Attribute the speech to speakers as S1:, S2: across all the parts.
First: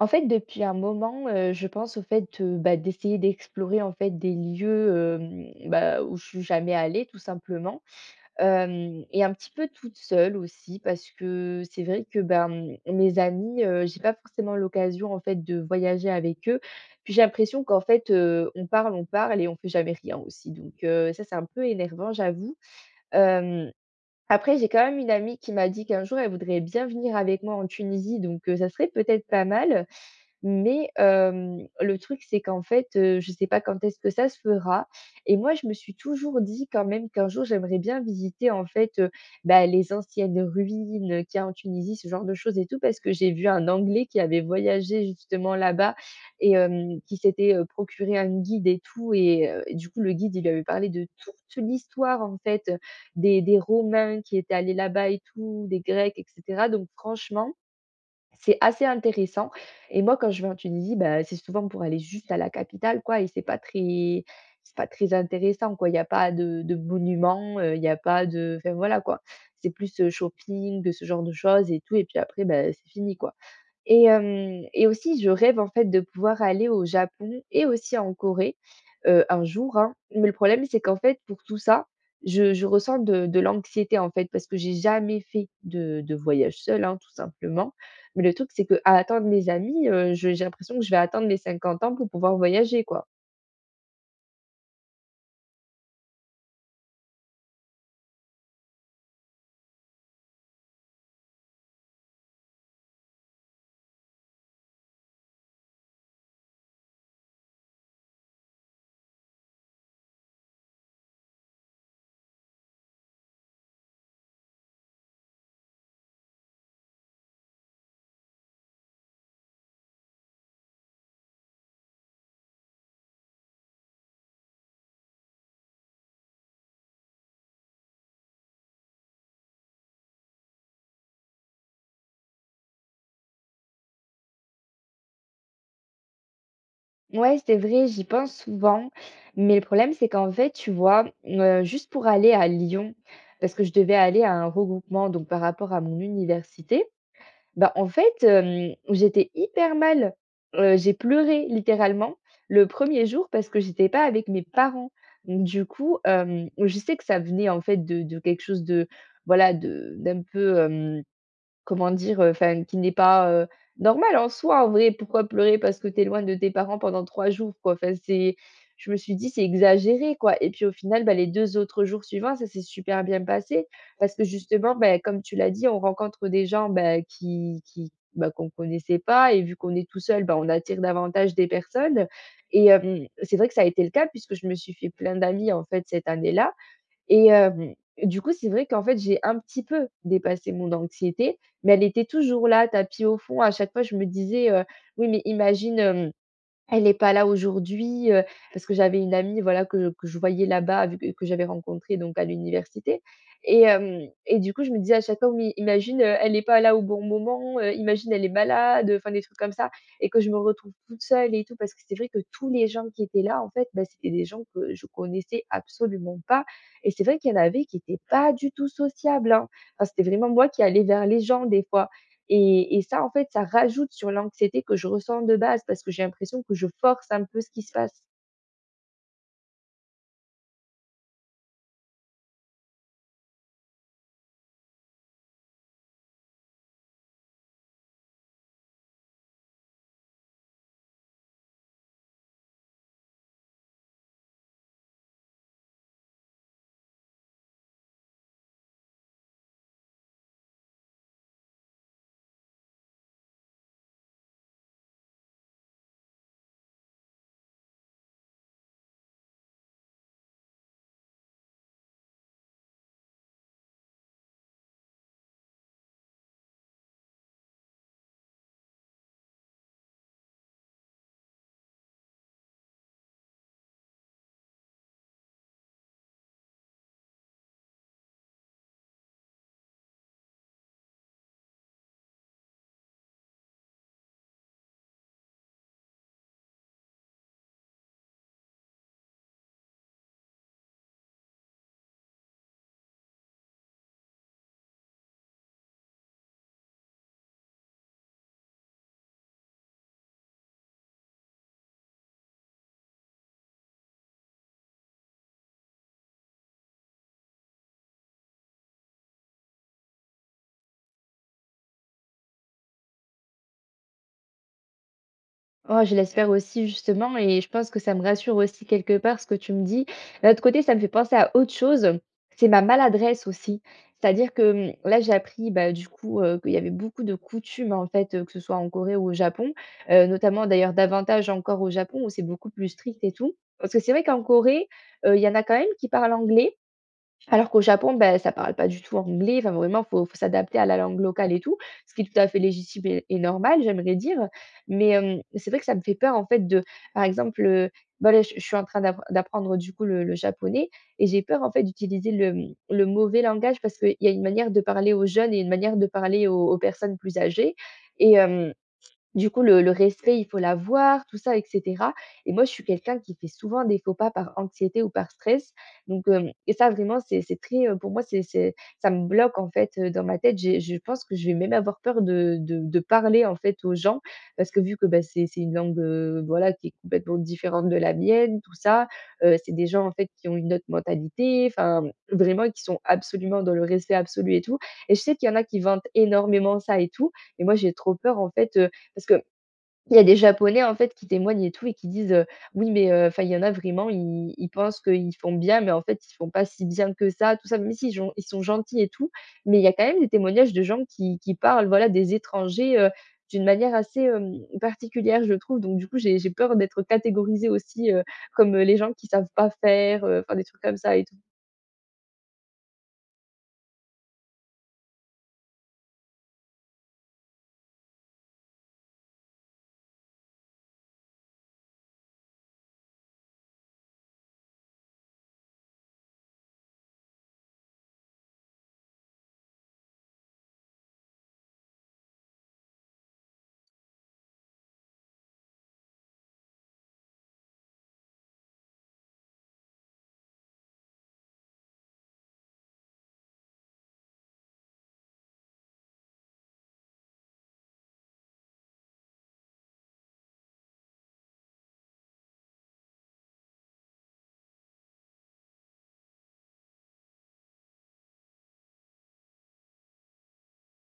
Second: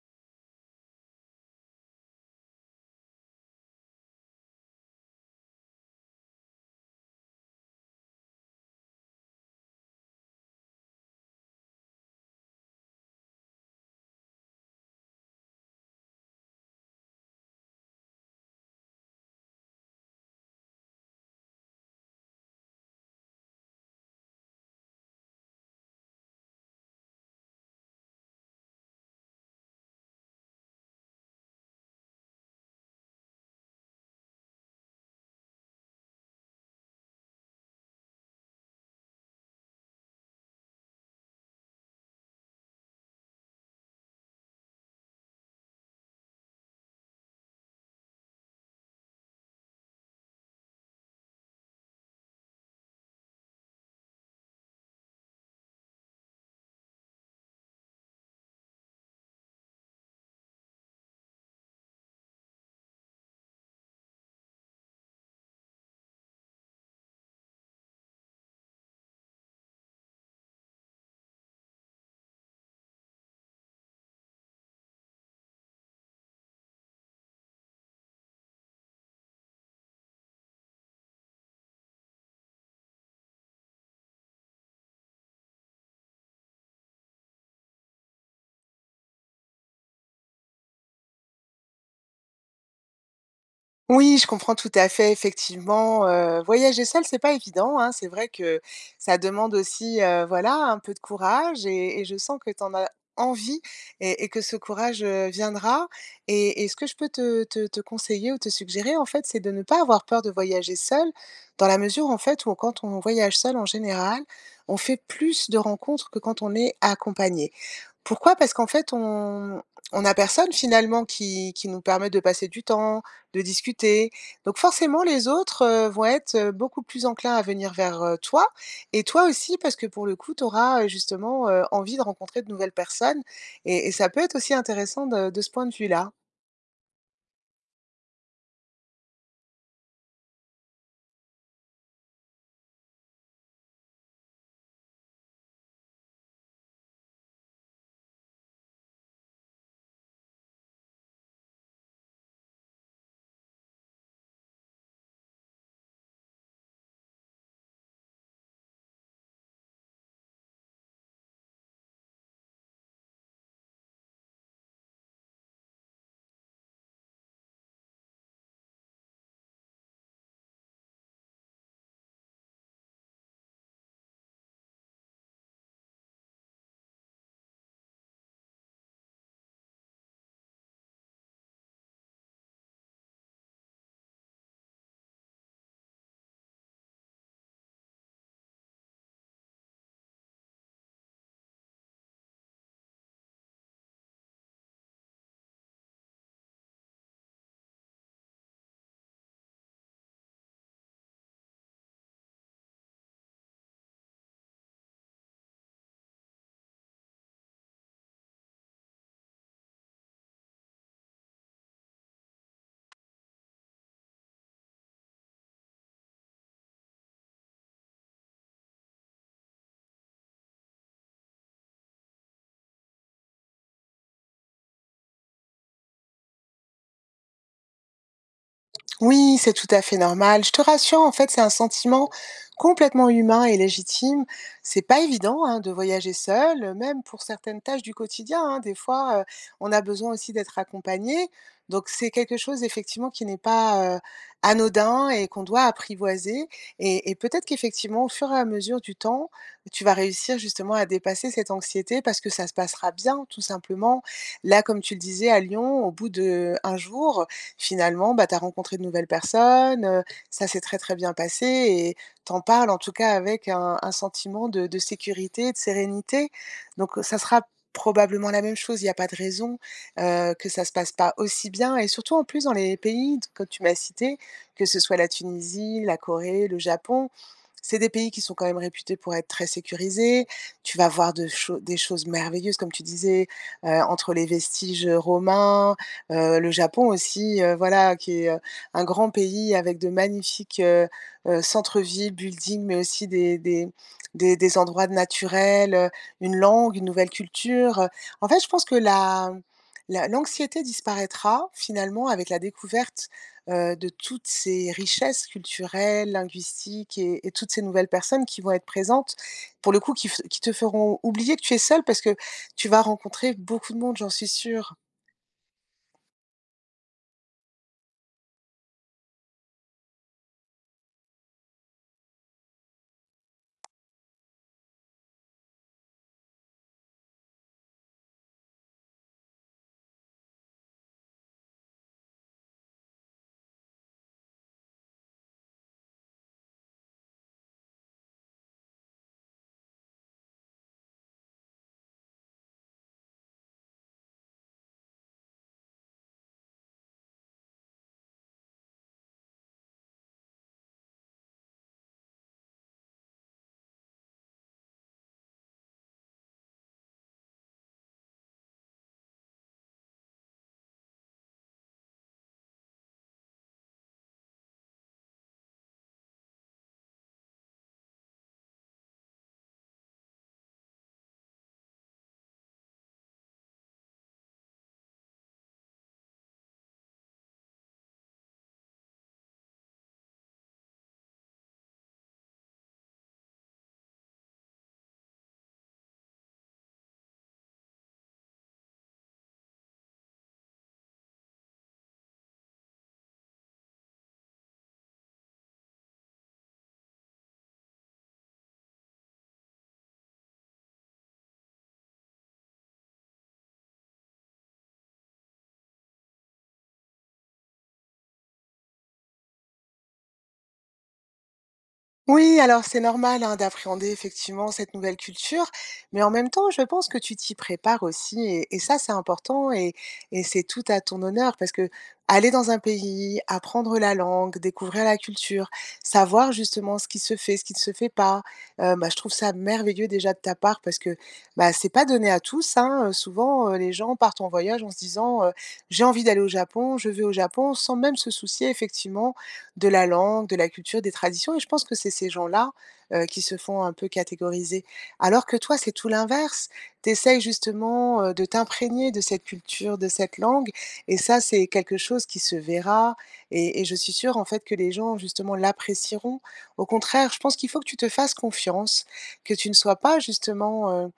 S1: En fait, depuis un moment, je pense au fait, bah, d'essayer d'explorer, en fait, des lieux, bah, où je suis jamais allée tout simplement, hem et un petit peu toute seule aussi parce que c'est vrai que, ben, mes amis, j'ai pas forcément l'occasion, en fait, de voyager avec eux. Puis j'ai l'impression qu'en fait, on parle et on fait jamais rien aussi, donc ça, c'est un peu énervant, j'avoue. hem, Après, j'ai quand même une amie qui m'a dit qu'un jour elle voudrait bien venir avec moi en Tunisie, donc ça serait peut-être pas mal. Mais le truc, c'est qu'en fait, je ne sais pas quand est-ce que ça se fera, et moi, je me suis toujours dit quand même qu'un jour, j'aimerais bien visiter, en fait, bah, les anciennes ruines, qu'il y a en Tunisie, ce genre de choses et tout, parce que j'ai vu un Anglais qui avait voyagé justement là-bas et qui s'était, procuré un guide et tout, et du coup, le guide, il lui avait parlé de toute l'histoire, en fait, des Romains qui étaient allés là-bas et tout, des Grecs et cetera, donc franchement c'est assez intéressant. Et moi, quand je vais en Tunisie, bah, c'est souvent pour aller juste à la capitale, quoi, et c'est pas très intéressant, quoi. Il y a pas de monuments, il y a pas de, enfin, voilà, quoi. C'est plus, shopping, de ce genre de choses et tout, et puis après, bah, c'est fini, quoi. Et hem et aussi je rêve en fait de pouvoir aller au Japon et aussi en Corée, un jour, hein. Mais le problème, c'est qu'en fait, pour tout ça, je ressens de l'anxiété, en fait, parce que j'ai jamais fait de voyage seul, hein, tout simplement. Mais le truc, c'est que à attendre mes amis, je j'ai l'impression que je vais attendre mes 50 ans pour pouvoir voyager, quoi.
S2: Oui, je comprends tout à fait, effectivement, voyager seul, c'est pas évident, hein. C'est vrai que ça demande aussi, voilà, un peu de courage et je sens que tu en as envie et que ce courage, viendra et ce que je peux te conseiller ou te suggérer, en fait, c'est de ne pas avoir peur de voyager seul, dans la mesure, en fait, où quand on voyage seul, en général, on fait plus de rencontres que quand on est accompagné. Pourquoi? Parce qu'en fait, on a personne finalement qui nous permet de passer du temps, de discuter. Donc forcément, les autres, vont être, beaucoup plus enclins à venir vers, toi et toi aussi parce que pour le coup, tu auras, justement, envie de rencontrer de nouvelles personnes et ça peut être aussi intéressant de ce point de vue-là.
S1: Ouais, c'est vrai, j'y pense souvent, mais le problème, c'est qu'en fait, tu vois, juste pour aller à Lyon, parce que je devais aller à un regroupement donc par rapport à mon université. Bah, en fait, j'étais hyper mal. J'ai pleuré littéralement le premier jour parce que j'étais pas avec mes parents. Donc du coup, je sais que ça venait en fait de quelque chose de, voilà, de d'un peu, comment dire? Enfin, qui n'est pas, normale en soi, en vrai. Pourquoi pleurer parce que tu es loin de tes parents pendant 3 jours, quoi? Enfin, c'est je me suis dit: «C'est exagéré, quoi», et puis, au final, bah, les 2 autres jours suivants, ça s'est super bien passé parce que justement, bah, comme tu l'as dit, on rencontre des gens, bah, qui bah, qu'on connaissait pas, et vu qu'on est tout seul, bah, on attire davantage des personnes. Et c'est vrai que ça a été le cas puisque je me suis fait plein d'amis, en fait, cette année-là. Et du coup, c'est vrai qu'en fait, j'ai un petit peu dépassé mon anxiété, mais elle était toujours là, tapis au fond. À chaque fois, je me disais, «Oui, mais imagine, hem» Elle n'est pas là aujourd'hui, parce que j'avais une amie, voilà, que je voyais là-bas, vu que j'avais rencontrée donc à l'université. Et hem et du coup, je me disais à chaque fois: «Oui, imagine, elle n'est pas là au bon moment, imagine elle est malade», enfin, des trucs comme ça, et que je me retrouve toute seule et tout. Parce que c'est vrai que tous les gens qui étaient là, en fait, bah, c'était des gens que je connaissais absolument pas, et c'est vrai qu'il y en avait qui étaient pas du tout sociables, hein. Enfin, c'était vraiment moi qui allais vers les gens des fois. Et ça, en fait, ça rajoute sur l'anxiété que je ressens de base parce que j'ai l'impression que je force un peu ce qui se passe.
S2: Oui, c'est tout à fait normal. Je te rassure, en fait, c'est un sentiment complètement humain et légitime. C'est pas évident hein, de voyager seul, même pour certaines tâches du quotidien, hein. Des fois, on a besoin aussi d'être accompagné. Donc, c'est quelque chose effectivement qui n'est pas anodin et qu'on doit apprivoiser. Et peut-être qu'effectivement, au fur et à mesure du temps, tu vas réussir justement à dépasser cette anxiété parce que ça se passera bien, tout simplement. Là, comme tu le disais, à Lyon, au bout de un jour, finalement, bah, tu as rencontré de nouvelles personnes, ça s'est très, très bien passé et t'en parles en tout cas avec un sentiment de sécurité de sérénité. Donc, ça sera probablement la même chose, il n'y a pas de raison, que ça se passe pas aussi bien et surtout en plus dans les pays que tu m'as cités, que ce soit la Tunisie, la Corée, le Japon, c'est des pays qui sont quand même réputés pour être très sécurisés. Tu vas voir de cho des choses merveilleuses comme tu disais, entre les vestiges, romains. Le Japon aussi, voilà, qui est, un grand pays avec de magnifiques, centres-villes, buildings, mais aussi des endroits naturels, une langue, une nouvelle culture. En fait, je pense que la l'anxiété disparaîtra finalement avec la découverte, de toutes ces richesses culturelles, linguistiques et toutes ces nouvelles personnes qui vont être présentes, pour le coup, qui te feront oublier que tu es seul parce que tu vas rencontrer beaucoup de monde, j'en suis sûre.
S1: Oh, je l'espère aussi, justement, et je pense que ça me rassure aussi quelque part, ce que tu me dis. D'un autre côté, ça me fait penser à autre chose, c'est ma maladresse aussi. C'est-à-dire que, là, j'ai appris, bah, du coup, qu'il y avait beaucoup de coutumes, en fait, que ce soit en Corée ou au Japon, notamment d'ailleurs davantage encore au Japon où c'est beaucoup plus strict et tout. Parce que c'est vrai qu'en Corée, il y en a quand même qui parlent anglais. Alors qu'au Japon, ben, ça parle pas du tout anglais, enfin vraiment, faut s'adapter à la langue locale et tout, ce qui est tout à fait légitime et normal, j'aimerais dire. Mais, c'est vrai que ça me fait peur, en fait, de, par exemple, bah, là, je suis en train d'apprendre, du coup, le japonais, et j'ai peur en fait d'utiliser le mauvais langage, parce qu'il y a une manière de parler aux jeunes et une manière de parler aux personnes plus âgées. Et du coup, le respect, il faut l'avoir, tout ça et cetera, et moi, je suis quelqu'un qui fait souvent des faux pas par anxiété ou par stress. Donc hem et ça, vraiment, c'est très, pour moi, c'est ça me bloque, en fait, dans ma tête. J'ai je pense que je vais même avoir peur de parler, en fait, aux gens, parce que, vu que, bah, c'est une langue, voilà, qui est complètement différente de la mienne, tout ça. C'est des gens, en fait, qui ont une autre mentalité, enfin, vraiment, qui sont absolument dans le respect absolu et tout, et je sais qu'il y en a qui vantent énormément ça et tout, et moi, j'ai trop peur, en fait, parce que il y a des japonais, en fait, qui témoignent et tout, et qui disent, «Oui, mais», enfin, il y en a vraiment, ils pensent qu'ils font bien, mais en fait, ils font pas si bien que ça, tout ça. Même s'ils gen ils sont gentils et tout, mais il y a quand même des témoignages de gens qui parlent, voilà, des étrangers, d'une manière assez, particulière, je trouve. Donc du coup, j'ai peur d'être catégorisée aussi, comme, les gens qui savent pas faire, enfin, des trucs comme ça et tout.
S2: Oui, alors c'est normal hein, d'appréhender effectivement cette nouvelle culture, mais en même temps, je pense que tu t'y prépares aussi, et ça, c'est important, et c'est tout à ton honneur, parce que aller dans un pays, apprendre la langue, découvrir la culture, savoir justement ce qui se fait, ce qui ne se fait pas, bah, je trouve ça merveilleux déjà de ta part, parce que bah, c'est pas donné à tous, hein. Souvent, les gens partent en voyage en se disant, j'ai envie d'aller au Japon, je vais au Japon, sans même se soucier effectivement de la langue, de la culture, des traditions et je pense que c'est ces gens-là, qui se font un peu catégoriser. Alors que toi, c'est tout l'inverse. Tu essayes justement, de t'imprégner de cette culture, de cette langue et ça, c'est quelque chose qui se verra et je suis sûre, en fait, que les gens justement l'apprécieront. Au contraire, je pense qu'il faut que tu te fasses confiance, que tu ne sois pas justement, heu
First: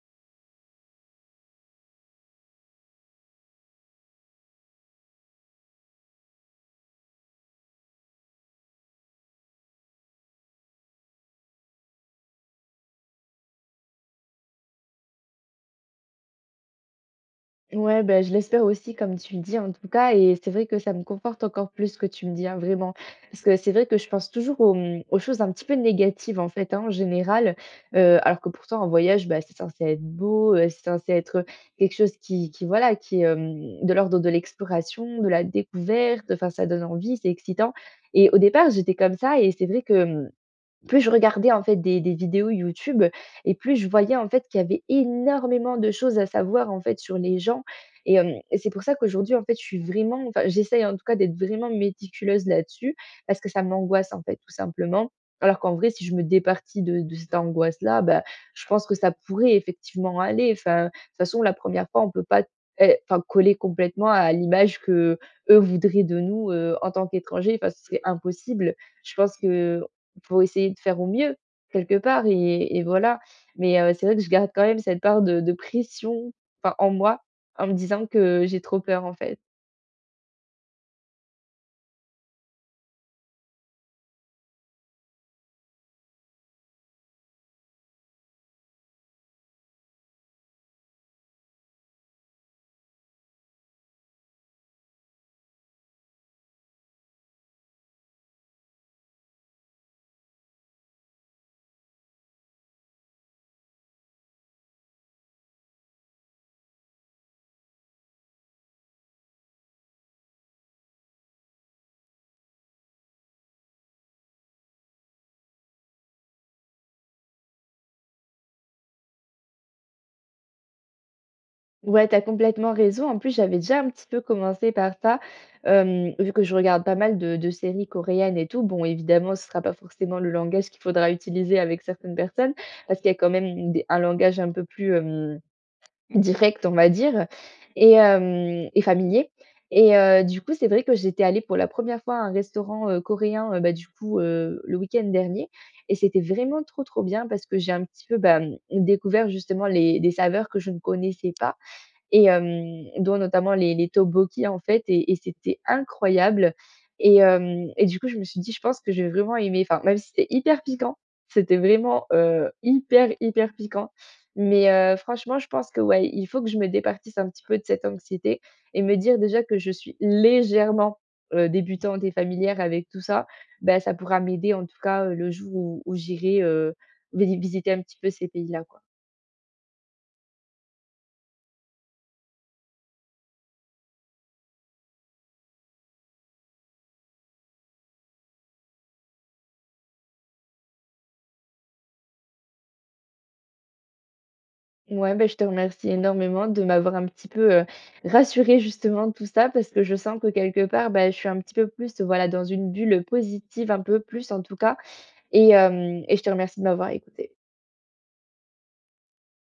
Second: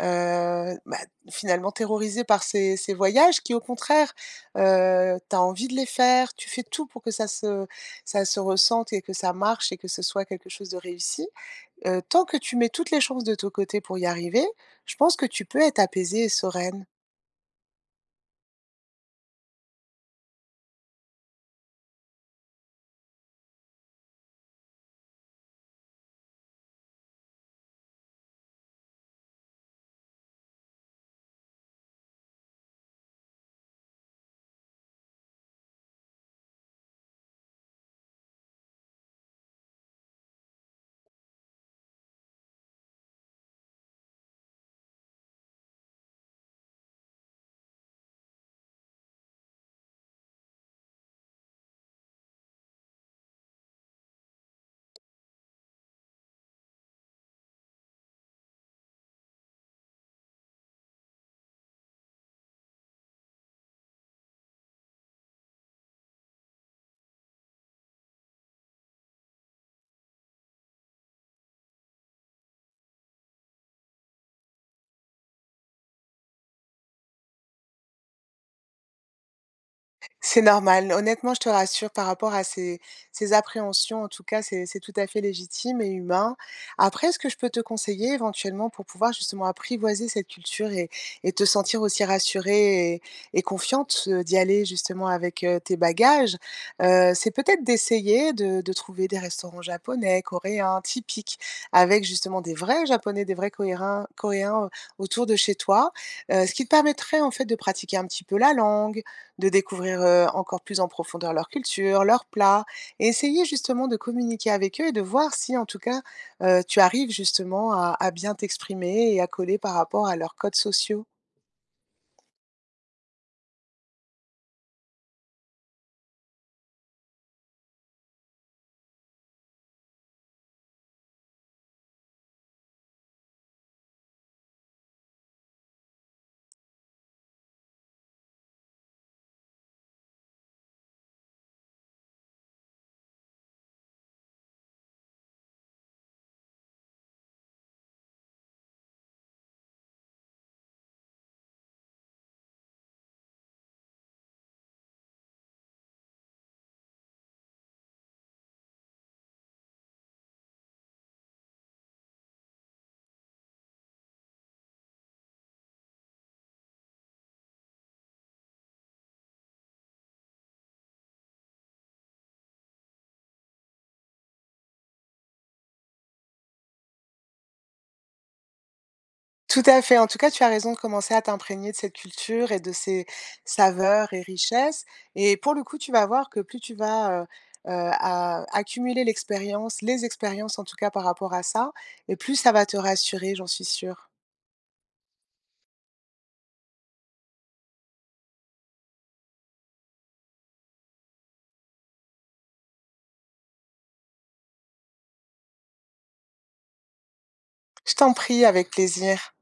S2: Heu, bah, finalement terrorisé par ces ces voyages qui au contraire, tu as envie de les faire, tu fais tout pour que ça se ressente et que ça marche et que ce soit quelque chose de réussi. Tant que tu mets toutes les chances de ton côté pour y arriver, je pense que tu peux être apaisée et sereine.
S1: Ouais, ben, je l'espère aussi comme tu le dis, en tout cas, et c'est vrai que ça me conforte encore plus, ce que tu me dis, hein, vraiment. Parce que c'est vrai que je pense toujours aux choses un petit peu négatives, en fait, hein, en général, alors que pourtant, en voyage, bah, c'est censé être beau, c'est censé être quelque chose qui, voilà, qui est, de l'ordre de l'exploration, de la découverte, enfin, ça donne envie, c'est excitant. Et au départ, j'étais comme ça, et c'est vrai que, plus je regardais en fait des vidéos YouTube, et plus je voyais en fait qu'il y avait énormément de choses à savoir en fait sur les gens. Et hem et c'est pour ça qu'aujourd'hui, en fait, je suis vraiment, enfin, j'essaye en tout cas d'être vraiment méticuleuse là-dessus, parce que ça m'angoisse, en fait, tout simplement. Alors qu'en vrai, si je me départis de cette angoisse-là, bah, je pense que ça pourrait effectivement aller. Enfin, de toute façon, la première fois, on peut pas, é enfin, coller complètement à l'image que eux voudraient de nous, en tant qu'étrangers. Enfin, ce serait impossible. Je pense que faut essayer de faire au mieux, quelque part, et voilà. Mais c'est vrai que je garde quand même cette part de pression, enfin, en moi, en me disant que j'ai trop peur, en fait.
S2: C'est normal. Honnêtement, je te rassure par rapport à ces ces appréhensions, en tout cas, c'est tout à fait légitime et humain. Après, ce que je peux te conseiller éventuellement pour pouvoir justement apprivoiser cette culture et te sentir aussi rassurée et confiante, d'y aller justement avec, tes bagages, c'est peut-être d'essayer de trouver des restaurants japonais, coréens, typiques, avec justement des vrais japonais, des vrais coréens, autour de chez toi, ce qui te permettrait en fait de pratiquer un petit peu la langue, de découvrir encore plus en profondeur leur culture, leurs plats, et essayer justement de communiquer avec eux et de voir si en tout cas tu arrives justement à bien t'exprimer et à coller par rapport à leurs codes sociaux.
S1: Ouais, t'as complètement raison. En plus, j'avais déjà un petit peu commencé par ça, vu que je regarde pas mal de séries coréennes et tout. Bon, évidemment, ce sera pas forcément le langage qu'il faudra utiliser avec certaines personnes, parce qu'il y a quand même des un langage un peu plus, hem direct, on va dire, et hem et familier. Et du coup, c'est vrai que j'étais allée pour la première fois à un restaurant, coréen, bah, du coup, le week-end dernier, et c'était vraiment trop, trop bien, parce que j'ai un petit peu, bah, découvert justement les des saveurs que je ne connaissais pas, et dont notamment les tteokbokki, en fait, et c'était incroyable. Et hem et du coup, je me suis dit: «Je pense que j'ai vraiment aimé.» Enfin, même si c'était hyper piquant, c'était vraiment, hyper, hyper piquant, mais franchement, je pense que, ouais, il faut que je me départisse un petit peu de cette anxiété et me dire déjà que je suis légèrement, débutante et familière avec tout ça. Bah, ça pourra m'aider, en tout cas, le jour où j'irai, vi visiter un petit peu ces pays-là, quoi.
S2: Tout à fait. En tout cas, tu as raison de commencer à t'imprégner de cette culture et de ses saveurs et richesses. Et pour le coup, tu vas voir que plus tu vas, a accumuler l'expérience, les expériences en tout cas par rapport à ça et plus ça va te rassurer, j'en suis sûre.
S1: Ouais, bah, je te remercie énormément de m'avoir un petit peu, rassurée justement de tout ça, parce que je sens que, quelque part, bah, je suis un petit peu plus, voilà, dans une bulle positive, un peu plus, en tout cas. Et hem et je te remercie de m'avoir écoutée.
S2: Je t'en prie, avec plaisir.